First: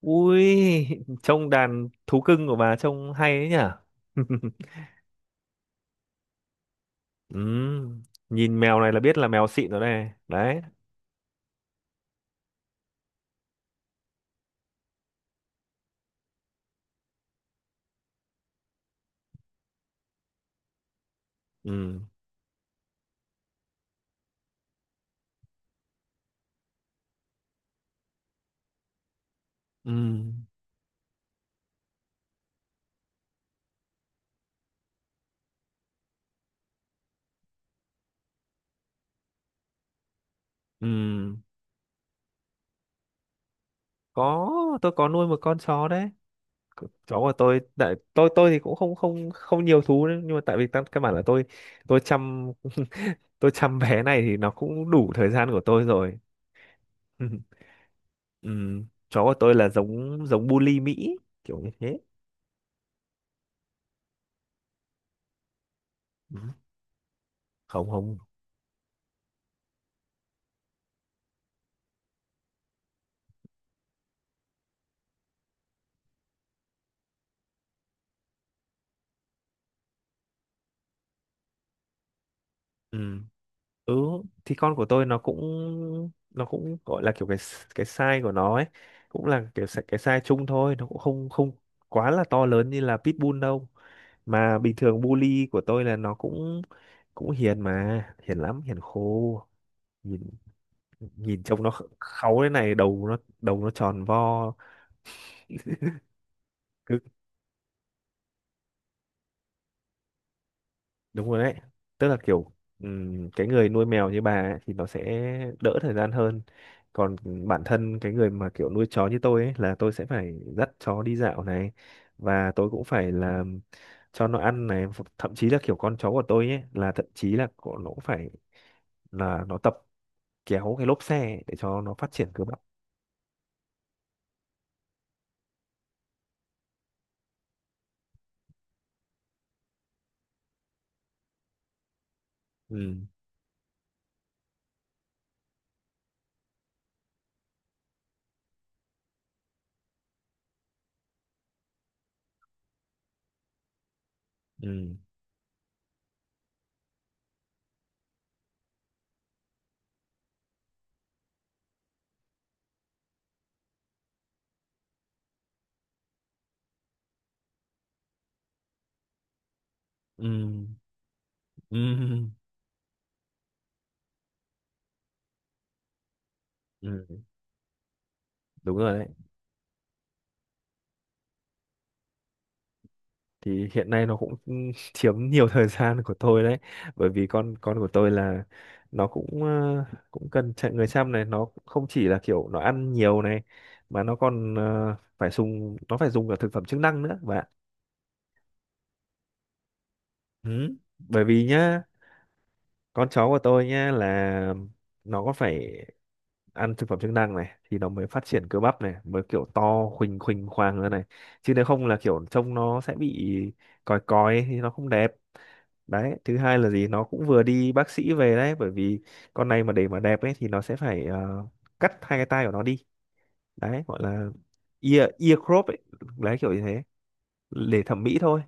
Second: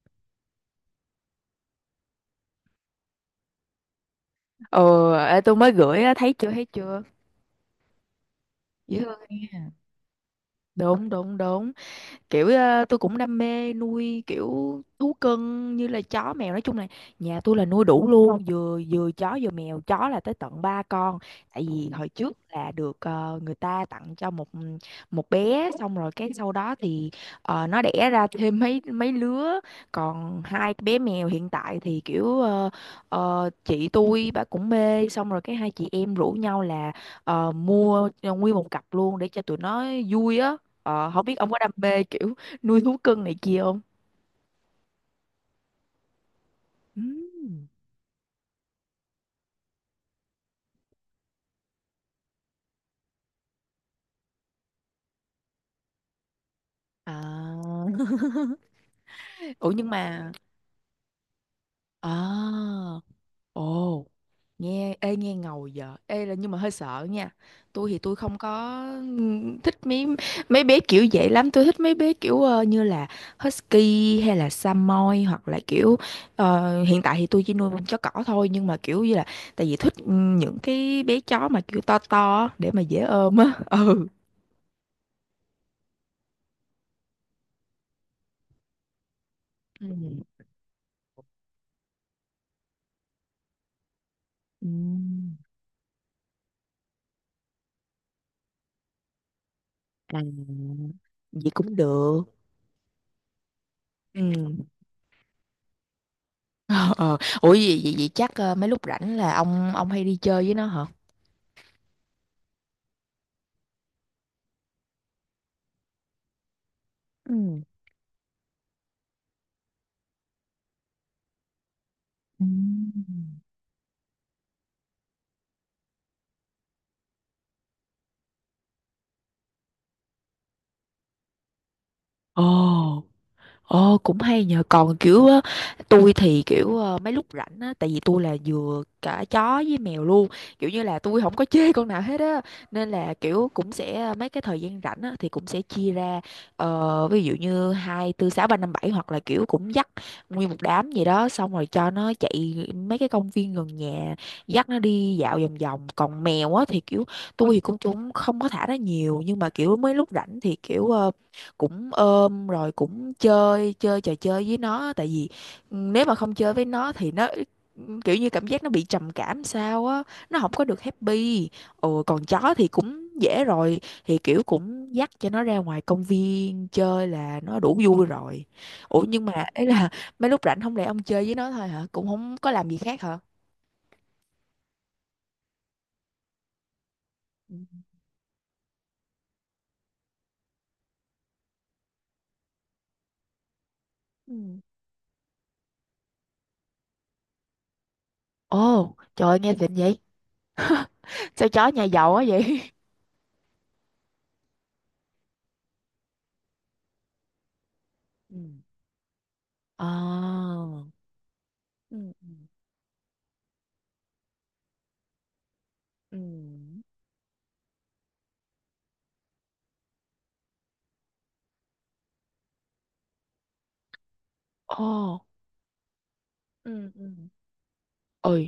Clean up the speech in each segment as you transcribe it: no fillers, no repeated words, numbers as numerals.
Ui, trông đàn thú cưng của bà trông hay ấy nhỉ? Ờ Ê, tôi mới gửi á, thấy chưa thấy chưa? Ừm, nhìn mèo này Dễ là biết thương. là mèo xịn rồi này. Đấy. Đúng đúng đúng. Kiểu tôi cũng đam mê nuôi kiểu thú cưng như là chó mèo, nói chung là nhà tôi là nuôi đủ luôn, vừa vừa chó vừa mèo, chó là tới tận ba con. Tại vì Ừm, hồi trước là được người ta tặng cho một một bé, xong rồi cái sau đó thì nó đẻ ra thêm mấy mấy lứa. Còn ừm, hai bé mèo hiện tại thì kiểu chị tôi bà cũng mê, xong rồi cái hai chị em rủ nhau là mua nguyên một cặp luôn để cho tụi nó vui á. Không biết ừm. ông có đam mê kiểu nuôi thú cưng này kia không? Có, tôi có nuôi một con chó đấy. Chó của tôi, Ừm. tại tôi thì cũng không không không nhiều thú đấy, nhưng mà tại vì căn căn bản là tôi tôi chăm bé này thì nó cũng đủ thời gian của tôi rồi. À. Chó của tôi là Ủa nhưng giống mà giống bully Mỹ kiểu như thế. à, ồ, nghe ê nghe ngầu giờ ê, là nhưng Ừm, mà hơi sợ nha. Tôi Không thì tôi không. không có thích mấy mấy bé kiểu vậy lắm, tôi thích mấy bé kiểu như là husky hay là samoy, hoặc là kiểu hiện tại thì tôi chỉ nuôi con chó cỏ thôi, nhưng mà kiểu như là tại vì thích những cái bé chó mà kiểu to to á, để mà dễ Ừ, ôm á. ừ Ừ. thì con của tôi nó cũng gọi là kiểu cái size của nó ấy cũng là kiểu Ừ. cái size chung thôi, nó cũng không không quá là to lớn như là pitbull đâu, mà bình thường Ừm. bully của tôi là nó cũng cũng hiền, mà hiền lắm, hiền khô. À, Nhìn nhìn vậy trông nó cũng được. kháu thế này, đầu nó tròn Ừ. vo. Ờ, ờ. Ủa vậy, vậy, vậy chắc mấy lúc rảnh là ông hay đi chơi với nó hả? Đúng rồi đấy, tức là kiểu cái người nuôi mèo như bà ấy, thì nó sẽ đỡ thời gian hơn, còn Ừ. bản thân cái người mà kiểu nuôi chó như tôi ấy là tôi sẽ phải dắt chó đi dạo này, và tôi cũng phải Ừm. là cho nó ăn này, thậm chí là kiểu con chó của tôi ấy là thậm chí là của nó cũng phải là nó tập kéo cái lốp xe ấy để cho nó phát triển cơ bắp. Ồ. Ồ, cũng hay nhờ. Còn kiểu á, tôi thì kiểu mấy lúc rảnh á, tại vì tôi là vừa cả chó với mèo luôn, kiểu như là tôi không có chê con nào hết á. Nên ừ là kiểu cũng sẽ mấy cái thời gian rảnh á thì cũng sẽ chia ra ví dụ như 2, tư, 6, 3, 5, bảy. Hoặc là kiểu cũng dắt nguyên một đám gì đó, xong rồi cho nó chạy mấy cái công viên gần nhà, dắt ừ nó đi dạo vòng vòng. Còn mèo á thì kiểu tôi thì cũng cũng không có thả nó nhiều, nhưng mà kiểu mấy lúc rảnh thì kiểu cũng ôm rồi cũng chơi chơi trò chơi với nó, tại vì ừ, nếu mà không chơi với nó thì nó kiểu như cảm giác nó bị trầm cảm sao á, nó không có ừ được happy. Ừ, còn ừ chó thì cũng dễ rồi, thì kiểu cũng dắt cho nó ra ngoài công viên chơi ừ là nó đủ vui rồi. Đúng rồi Ủa đấy. nhưng mà ấy là mấy lúc rảnh không lẽ ông chơi với nó thôi hả, cũng không có làm gì khác hả? Thì hiện nay nó cũng chiếm nhiều thời gian của tôi đấy, bởi vì con Ừ. con của tôi là nó cũng cũng cần chạy người chăm này, nó không chỉ là kiểu nó ăn nhiều này, mà nó còn Ừ. Phải dùng phải dùng cả thực phẩm chức năng nữa bạn. Ồ trời ơi, nghe xịn vậy, Ừ, bởi vì sao chó nhá, nhà giàu quá vậy. con chó của tôi nhá là nó có phải ăn thực phẩm chức năng này thì nó mới phát Ừ. triển cơ bắp này, mới kiểu Ờ. to khuỳnh khuỳnh khoang ra này, chứ nếu không là Ừ. kiểu Ừ. trông nó sẽ bị còi còi ấy, thì nó không đẹp. Đấy, Ừ. thứ hai là gì, nó cũng vừa đi bác sĩ về đấy, bởi vì con này mà để mà đẹp ấy thì nó sẽ phải cắt hai cái tai của nó đi, đấy gọi là ear Ồ, ear crop ấy, đấy kiểu như thế, ừ ừ để thẩm mỹ thôi. ừ.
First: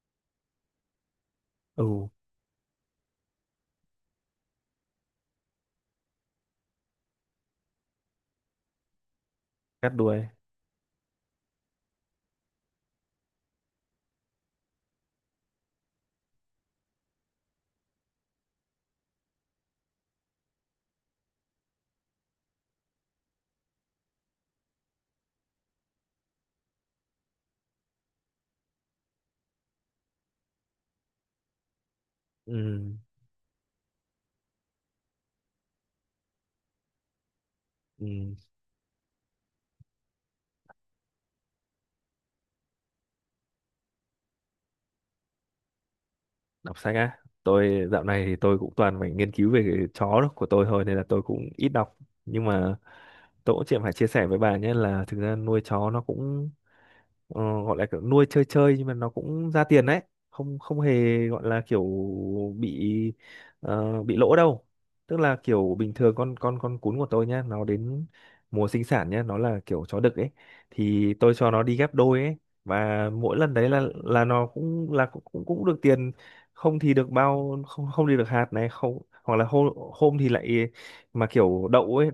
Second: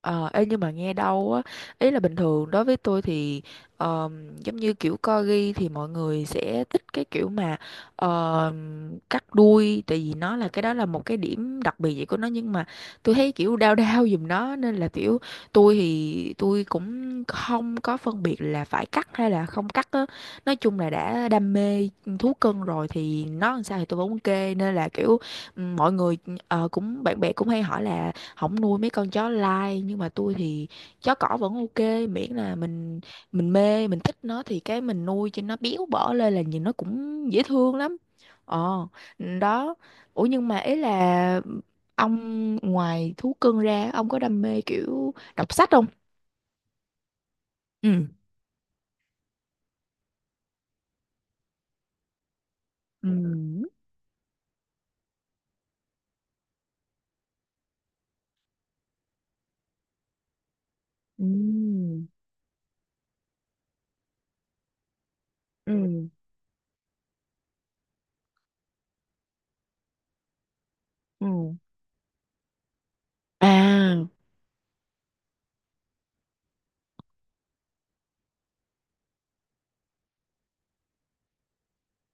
Ờ, ê, nhưng mà nghe đâu á, ý là Ừ, bình thường đối với tôi thì giống như kiểu corgi thì mọi người sẽ thích cái kiểu mà cắt đuôi, cắt tại vì đuôi. nó là cái đó là một cái điểm đặc biệt vậy của nó, nhưng mà tôi thấy kiểu đau đau giùm nó, nên là kiểu tôi thì tôi cũng không có phân biệt là phải cắt hay là không cắt á. Nói chung là đã đam mê thú cưng rồi thì nó làm sao thì tôi vẫn ok. Nên là kiểu ừ, mọi người cũng bạn bè cũng hay hỏi là không nuôi mấy con chó lai, nhưng mà tôi thì chó cỏ vẫn ok, miễn là Ừ, mình mê, mình thích nó thì cái mình nuôi cho nó béo bở lên là nhìn nó cũng dễ thương lắm. ừ. Ờ, đó. Ủa nhưng mà ý là ông, ngoài thú cưng ra ông có đam mê kiểu đọc sách không? Đọc sách á, tôi Ừ dạo này thì tôi cũng toàn phải nghiên cứu về cái chó đó của tôi thôi nên là tôi cũng ít đọc, nhưng mà tôi cũng ừ chỉ phải chia sẻ với bà nhé là thực ra nuôi chó nó cũng gọi là kiểu nuôi chơi chơi nhưng mà nó cũng ra tiền đấy, không không hề ừ gọi là kiểu bị bị lỗ đâu. Tức là kiểu bình ừ thường con cún của tôi nhá, nó đến mùa sinh sản nhá, nó là kiểu chó đực ấy, thì tôi cho ừ. nó đi ghép đôi ấy, và mỗi lần đấy À là nó cũng là cũng cũng cũng được tiền, không thì được bao, không không thì được hạt này, không hoặc là hôm hôm thì lại mà kiểu đậu ấy,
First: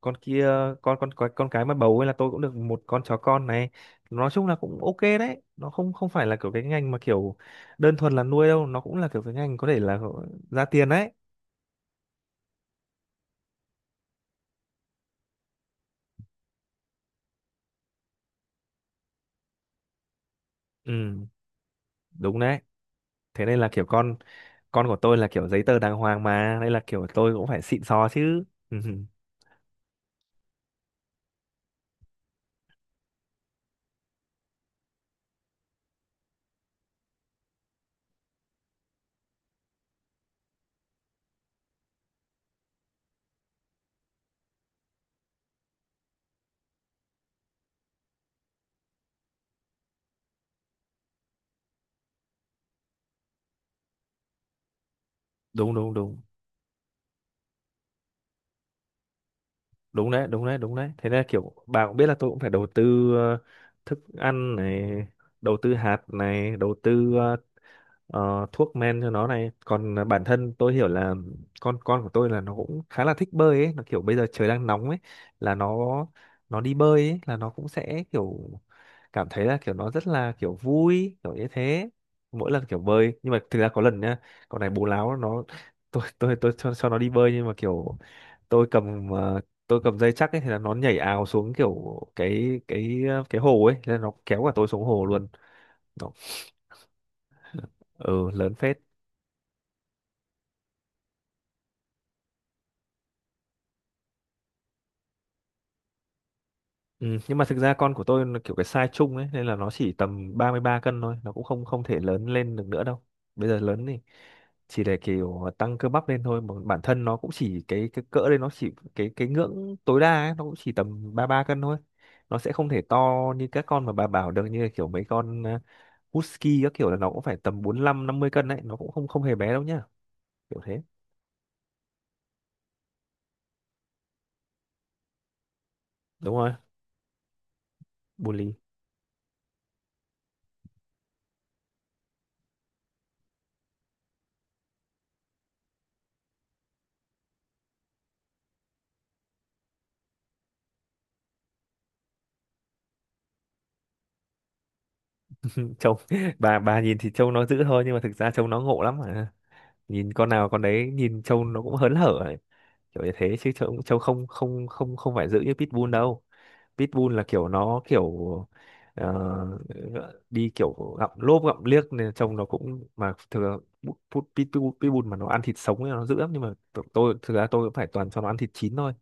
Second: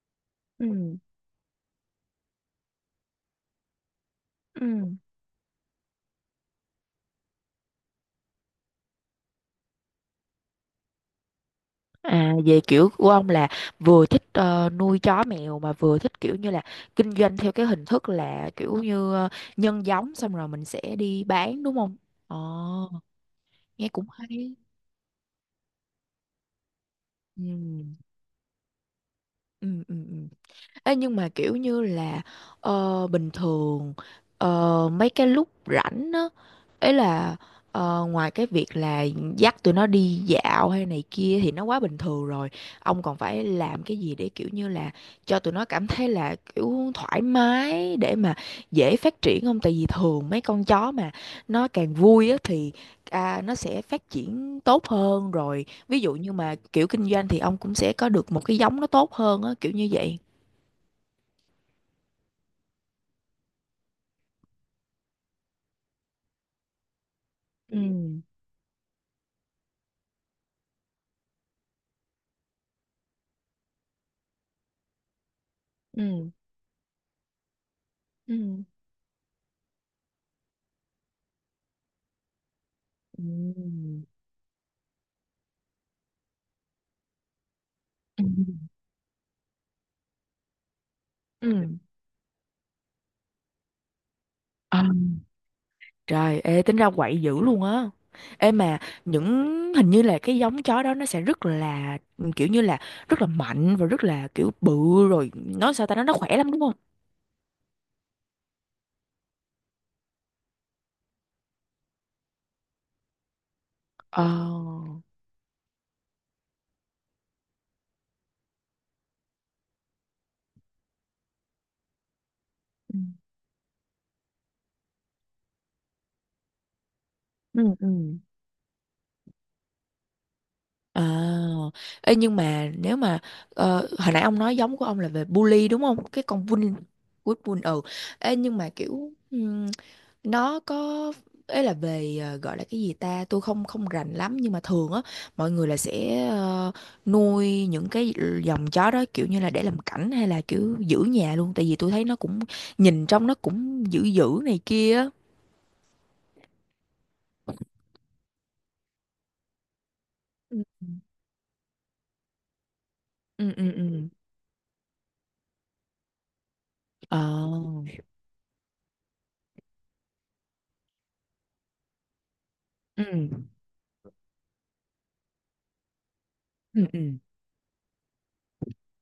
con kia, con ừ con con con cái mà bầu ấy là tôi cũng được một con chó con này. Nói chung là cũng ừ. ok đấy, nó không không phải là kiểu cái ngành mà kiểu đơn thuần là nuôi đâu, nó cũng là kiểu cái ngành có thể là ra tiền đấy. À, về kiểu của ông là vừa thích nuôi chó mèo, mà vừa thích kiểu như là kinh doanh theo cái hình thức là kiểu như nhân giống xong rồi mình sẽ đi Ừ, bán đúng không? đúng đấy, Ồ, thế nên là kiểu nghe cũng con hay. con của tôi là kiểu giấy tờ đàng hoàng mà, nên là kiểu tôi cũng phải xịn Ừ, sò chứ. Ừ. ừ, ừ. Ừ. Ê, nhưng mà kiểu như là bình thường mấy cái lúc rảnh á, ấy là ngoài cái việc là dắt tụi nó đi dạo hay này kia thì nó quá bình thường rồi, ông còn phải làm cái gì để kiểu như là cho tụi nó cảm thấy là kiểu thoải mái để mà dễ phát triển không, tại vì thường mấy con chó mà nó càng vui á thì à, nó sẽ phát triển tốt hơn. Rồi Đúng đúng ví dụ đúng, như mà kiểu kinh doanh thì ông cũng sẽ có được một cái giống nó tốt hơn á, kiểu như đúng vậy. đấy đúng đấy đúng đấy, thế nên là kiểu bà cũng biết là tôi cũng phải đầu tư ờ, thức ăn này, đầu tư hạt này, đầu tư Ừ thuốc men cho nó này, còn à, bản thân tôi hiểu là con của tôi là nó cũng khá là thích bơi ấy, nó kiểu bây giờ trời đang nóng ấy là nó ừ nó đi bơi ấy là nó cũng sẽ kiểu ừ. cảm thấy là kiểu nó rất là kiểu vui kiểu như thế mỗi lần kiểu bơi. Ừ. Nhưng mà thực ra có lần nhá, con này bố láo, nó tôi cho nó đi bơi nhưng mà kiểu Ừ tôi cầm tôi cầm dây chắc ấy, thì là nó nhảy ào xuống ừ. kiểu cái hồ ấy nên nó kéo cả tôi Ờ, xuống hồ luôn. Nó- trời, ê, tính ra quậy dữ luôn á. Ừ, Ê lớn phết. mà những, hình như là cái giống chó đó nó sẽ rất là kiểu như là rất là mạnh và rất là kiểu bự, rồi nó sao ta, nó khỏe lắm đúng không? Ừ, nhưng mà thực ra con của tôi nó kiểu cái size chung ấy nên là nó chỉ tầm 33 cân thôi, nó cũng không không thể lớn lên được nữa đâu. Bây giờ lớn thì chỉ Ờ. để kiểu tăng cơ bắp lên thôi, mà bản thân nó cũng chỉ cái cỡ đây, nó chỉ cái ngưỡng tối đa ấy, nó cũng chỉ tầm 33 cân thôi. Nó sẽ không thể to Ừ như các con mà bà bảo được, như là kiểu mấy con husky các kiểu là nó cũng phải tầm ừ bốn ừ. lăm năm mươi cân đấy, nó cũng không không hề bé đâu nhá. Kiểu thế. À, ê, nhưng mà nếu mà hồi nãy ông nói giống của ông là về bully đúng không? Cái Đúng con rồi, bull bull bull ừ. Ê, bully. nhưng mà kiểu nó có, ấy là về gọi là cái gì ta, tôi không không rành lắm, nhưng mà thường á mọi người là sẽ nuôi những cái dòng chó đó kiểu như là để làm cảnh hay là kiểu giữ nhà luôn, tại vì tôi thấy nó cũng nhìn trong nó cũng dữ dữ này kia á. Trông bà nhìn thì trông nó dữ thôi nhưng mà thực ra trông nó ngộ lắm mà. Nhìn con nào Ừ con đấy, nhìn trâu nó cũng hớn hở ấy, kiểu như thế, chứ ừ ừ trâu trông ừ. không không không không phải giữ như pitbull đâu. Pitbull Ờ. là kiểu nó kiểu ờ, đi kiểu gặm lốp gặm liếc nên trông nó cũng, Ừ mà thường pitbull mà nó ăn thịt sống thì nó dữ lắm, nhưng mà ừ ừ. tôi thực ra tôi cũng phải toàn cho nó ăn thịt chín thôi,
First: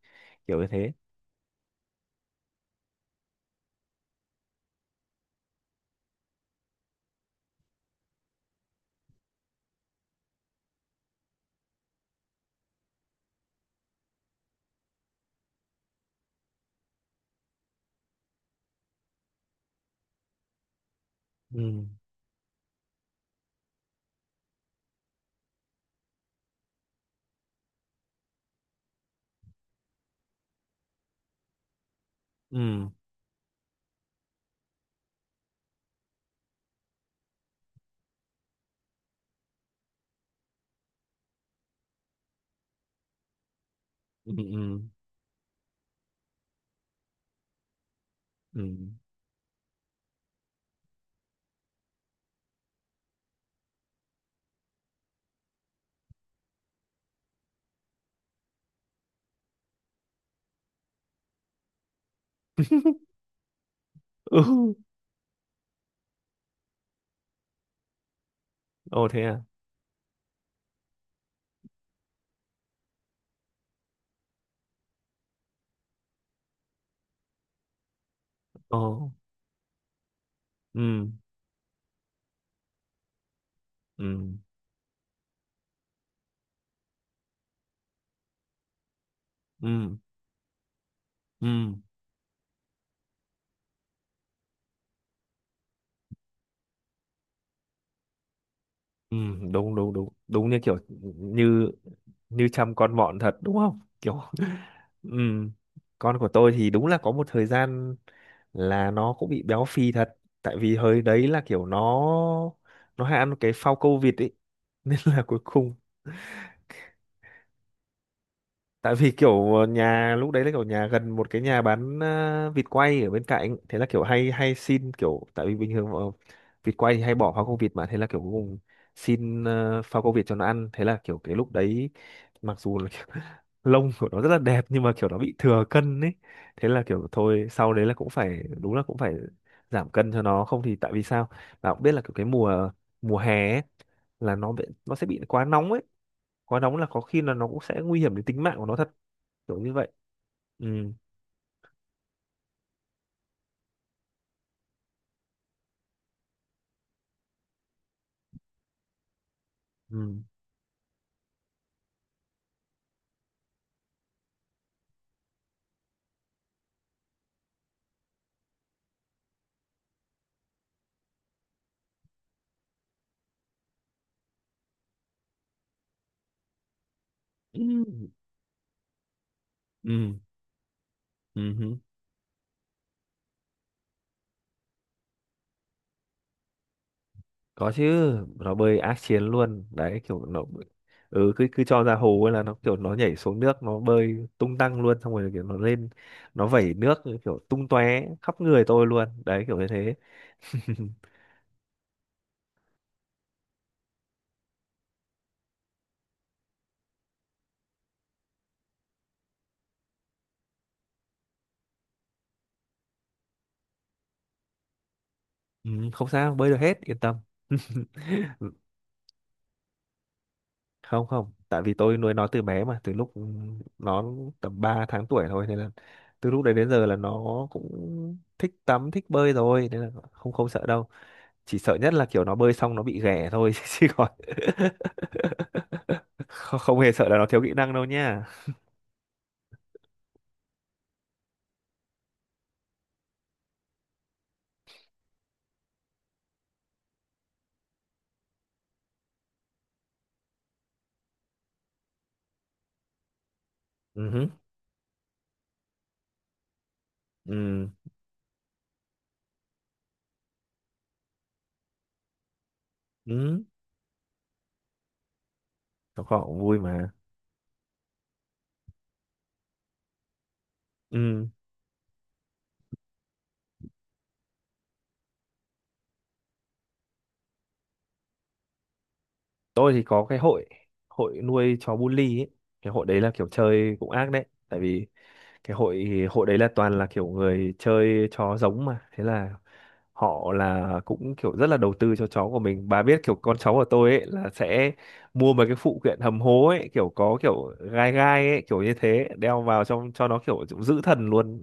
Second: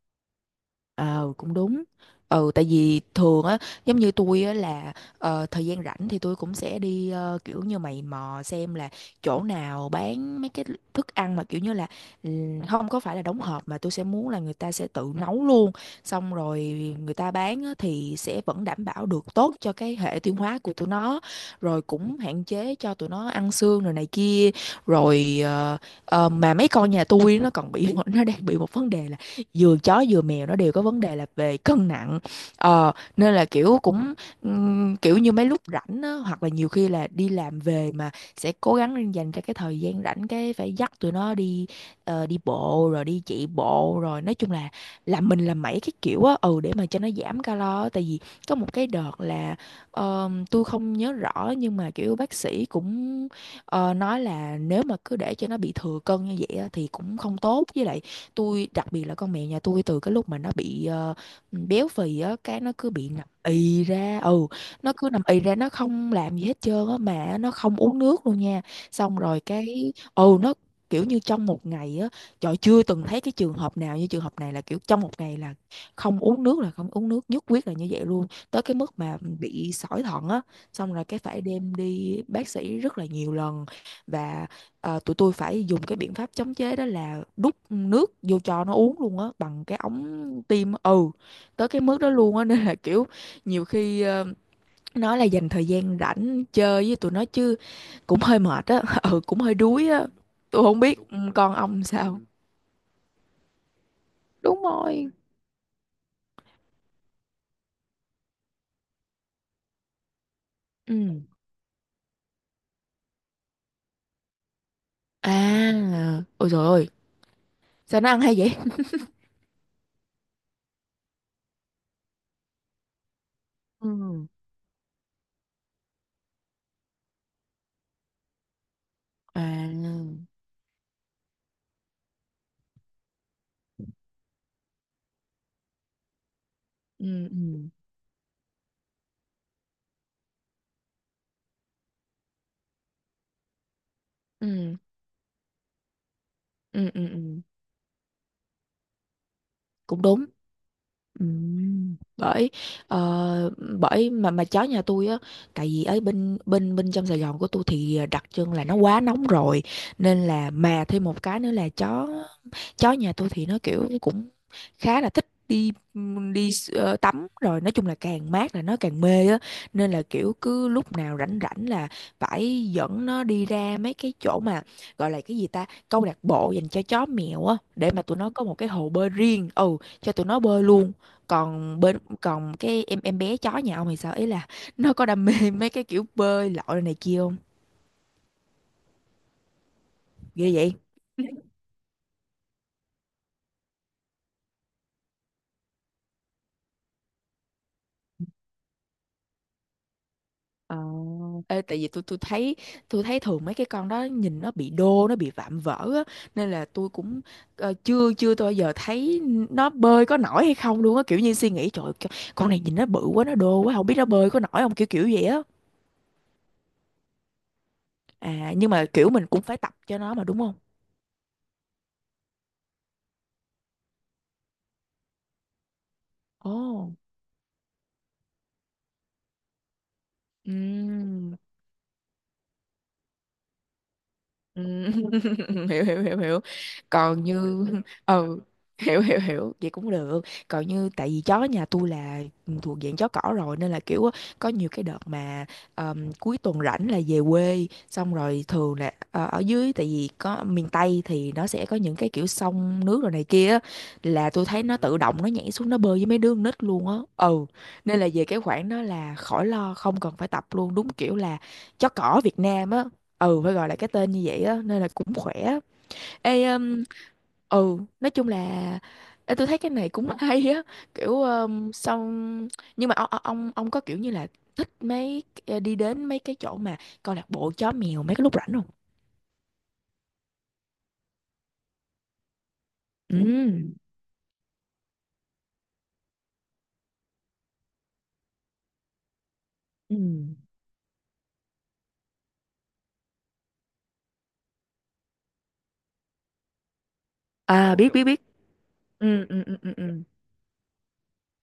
kiểu như thế. Ờ cũng đúng. Ừ, tại vì thường á giống như tôi á là thời gian rảnh thì tôi cũng sẽ đi kiểu như mày mò xem là chỗ nào bán mấy cái thức ăn mà kiểu như là không có phải là đóng hộp, mà tôi sẽ muốn là người ta sẽ tự nấu luôn, xong rồi người ta bán á, thì sẽ vẫn đảm bảo được tốt cho cái hệ tiêu hóa của tụi nó, rồi ừ cũng hạn chế cho tụi nó ăn xương rồi này kia, rồi mà mấy con nhà tôi nó còn bị nó đang bị một vấn đề là vừa chó vừa mèo nó đều có vấn đề là về cân nặng. ừ Ờ nên là kiểu cũng kiểu như mấy lúc rảnh á, hoặc là nhiều khi là đi làm về mà sẽ cố gắng dành ra cái thời gian rảnh, cái phải dắt tụi nó đi đi bộ rồi đi chạy bộ rồi, ừ nói chung là ừ làm mình làm mấy cái kiểu á, ừ, để mà cho nó giảm calo á. Tại vì có ừ một cái đợt là tôi không nhớ rõ, nhưng mà kiểu bác sĩ cũng Ờ, nói là nếu mà cứ để cho nó bị thừa cân như vậy á thì cũng không tốt, với lại tôi đặc biệt là con mèo nhà tôi, từ cái lúc mà nó bị béo phì á, cái nó cứ bị nằm ì ra. Ừ, ừ. nó cứ nằm ì ra, nó không làm gì hết trơn á, mà nó không uống nước luôn nha. Ồ Xong thế à. rồi cái ừ, nó kiểu như trong một ngày á, trời chưa từng thấy cái trường hợp nào như trường hợp này là kiểu trong một ngày là không uống nước là không uống nước, nhất quyết là như vậy luôn, tới cái mức Ồ. mà bị sỏi thận á. Xong rồi ừ cái phải đem đi bác sĩ rất là nhiều lần. ừ Và tụi tôi phải dùng cái biện pháp chống chế đó là đút nước vô cho nó uống luôn á, bằng cái ừ ống tiêm. Ừ, ừ tới cái mức đó luôn á. Nên là kiểu nhiều khi nói là dành thời gian rảnh chơi với tụi nó chứ cũng hơi mệt á, ừ, ừ, cũng hơi đúng đuối đúng á. đúng, đúng như Tôi kiểu, không biết ừ, con như ông sao. Ừ. như chăm con mọn thật đúng không kiểu. Đúng rồi. Ừ. Con của tôi thì đúng là có một thời gian là nó cũng bị béo phì thật, tại vì hồi Ừ. đấy là kiểu nó hay ăn cái phao câu vịt ấy. Nên là cuối À cùng, ôi trời ơi, sao nó ăn hay vậy. tại vì kiểu nhà lúc đấy là kiểu nhà gần một cái nhà bán vịt quay ở bên cạnh, thế là kiểu Ừ. hay hay xin kiểu, tại vì bình thường vịt quay thì hay bỏ phao câu vịt mà, thế là kiểu cuối cùng À. xin phao câu vịt cho nó ăn, thế là kiểu cái lúc đấy, mặc dù là kiểu, lông của nó rất là đẹp nhưng mà kiểu nó bị thừa cân ấy, thế là kiểu Ừ thôi ừ sau đấy là cũng phải, đúng là cũng phải giảm cân cho nó, không thì tại vì sao, bạn cũng biết là kiểu cái mùa mùa hè ấy, là nó bị, ừ nó sẽ bị quá nóng ấy, quá nóng là ừ có ừ khi là ừ. nó cũng sẽ nguy hiểm đến tính mạng của nó thật, kiểu như vậy. Cũng đúng. ừ Bởi ờ, bởi mà chó nhà tôi á, tại vì ở bên bên bên trong Sài Gòn của tôi thì đặc trưng là nó quá nóng rồi, ừ nên là mà thêm một cái nữa là chó chó nhà tôi thì nó kiểu cũng khá là thích đi đi tắm, rồi nói chung là càng mát là nó càng mê á. Nên là kiểu cứ lúc nào rảnh rảnh là phải dẫn nó đi ra mấy cái chỗ mà gọi là cái gì ta, câu lạc bộ dành cho chó mèo á, ừ để mà tụi nó có một cái hồ bơi riêng, ừ, cho ừ tụi nó bơi luôn. ừ hứ. Còn bên, còn cái em bé chó nhà ông thì sao, ý là nó có đam mê mấy cái kiểu bơi lội này kia không? Có chứ, nó bơi ác chiến luôn đấy, kiểu nó, Ghê vậy. ừ cứ cứ cho ra hồ ấy là nó kiểu nó nhảy xuống nước, nó bơi tung tăng luôn, xong rồi kiểu nó lên nó vẩy nước kiểu tung tóe khắp người tôi luôn đấy, kiểu như thế. Ê, tại vì tôi thấy, tôi thấy thường mấy cái con đó nhìn nó bị đô, nó bị vạm vỡ á, nên là tôi cũng chưa chưa tôi bao giờ thấy nó bơi có nổi hay không luôn á, kiểu như suy nghĩ trời ơi, con này nhìn nó bự quá, nó đô quá, không biết nó bơi có nổi không, kiểu kiểu vậy á. Ừ, không, sao bơi được hết, yên tâm. À nhưng mà kiểu mình cũng phải tập cho nó mà đúng không? Không không, tại vì tôi nuôi nó từ bé mà, từ lúc nó tầm 3 tháng tuổi thôi, nên là từ lúc Ồ. đấy đến giờ là nó cũng thích tắm thích bơi rồi, nên là không không sợ đâu. Oh. Chỉ sợ nhất là kiểu nó bơi xong nó bị ghẻ thôi, chứ còn Ừ, hiểu hiểu hiểu hiểu. không, không hề sợ là Còn nó thiếu kỹ như năng đâu nha. ừ, hiểu hiểu hiểu, vậy cũng được. Còn như tại vì chó nhà tôi là thuộc dạng chó cỏ rồi, nên là kiểu á, có nhiều cái đợt mà cuối tuần rảnh là về quê, xong rồi thường là ở dưới tại vì có miền Tây thì nó sẽ có những cái kiểu sông nước rồi này kia á, Ừ hứ, là tôi thấy nó tự động nó nhảy xuống nó bơi với mấy đứa con nít luôn á. Ừ, ừ nên là về cái khoản đó là khỏi lo, không cần phải tập luôn, đúng kiểu là chó cỏ Việt Nam á. Ừ, ừ, phải gọi là cái tên như vậy á, nên là cũng khỏe. nó cũng Ê, vui mà. ừ nói chung là ê, tôi thấy cái này cũng hay á, kiểu Ừ, xong nhưng mà ông có kiểu như là thích mấy đi đến mấy cái chỗ mà câu lạc bộ chó mèo mấy cái lúc rảnh không? tôi thì có cái hội hội nuôi chó bully ấy, cái hội đấy là Ừ. kiểu chơi cũng ác đấy, tại vì cái hội hội đấy là toàn là kiểu người chơi chó giống mà, thế là Ừ. họ là cũng kiểu rất là đầu tư cho cháu của mình, bà biết kiểu con cháu của tôi ấy là sẽ mua mấy cái phụ kiện hầm hố ấy, kiểu có kiểu À biết gai biết biết. gai ấy kiểu như thế, Ừ, đeo ừ, ừ, vào ừ. trong Ừ. cho nó kiểu giữ thần luôn,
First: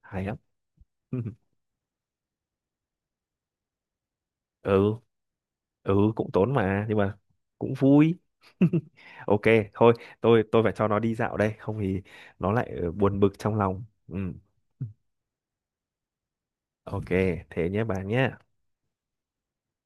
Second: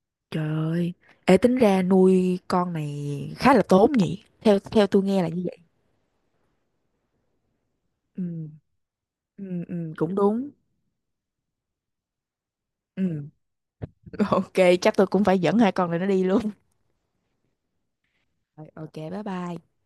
hay lắm. Trời ơi. Ê, tính ra nuôi con này khá là tốn nhỉ, theo theo Ừ, tôi nghe là như vậy. ừ cũng tốn mà nhưng mà cũng vui. Ừ. Ok, Ừ, ừ, thôi cũng tôi đúng. tôi phải cho nó đi dạo đây, không thì nó lại buồn bực Ừ. trong lòng. Ừ, Ok. Chắc tôi cũng phải dẫn hai con này nó đi luôn. ok, thế nhé bà nhé. Rồi, ok, bye bye.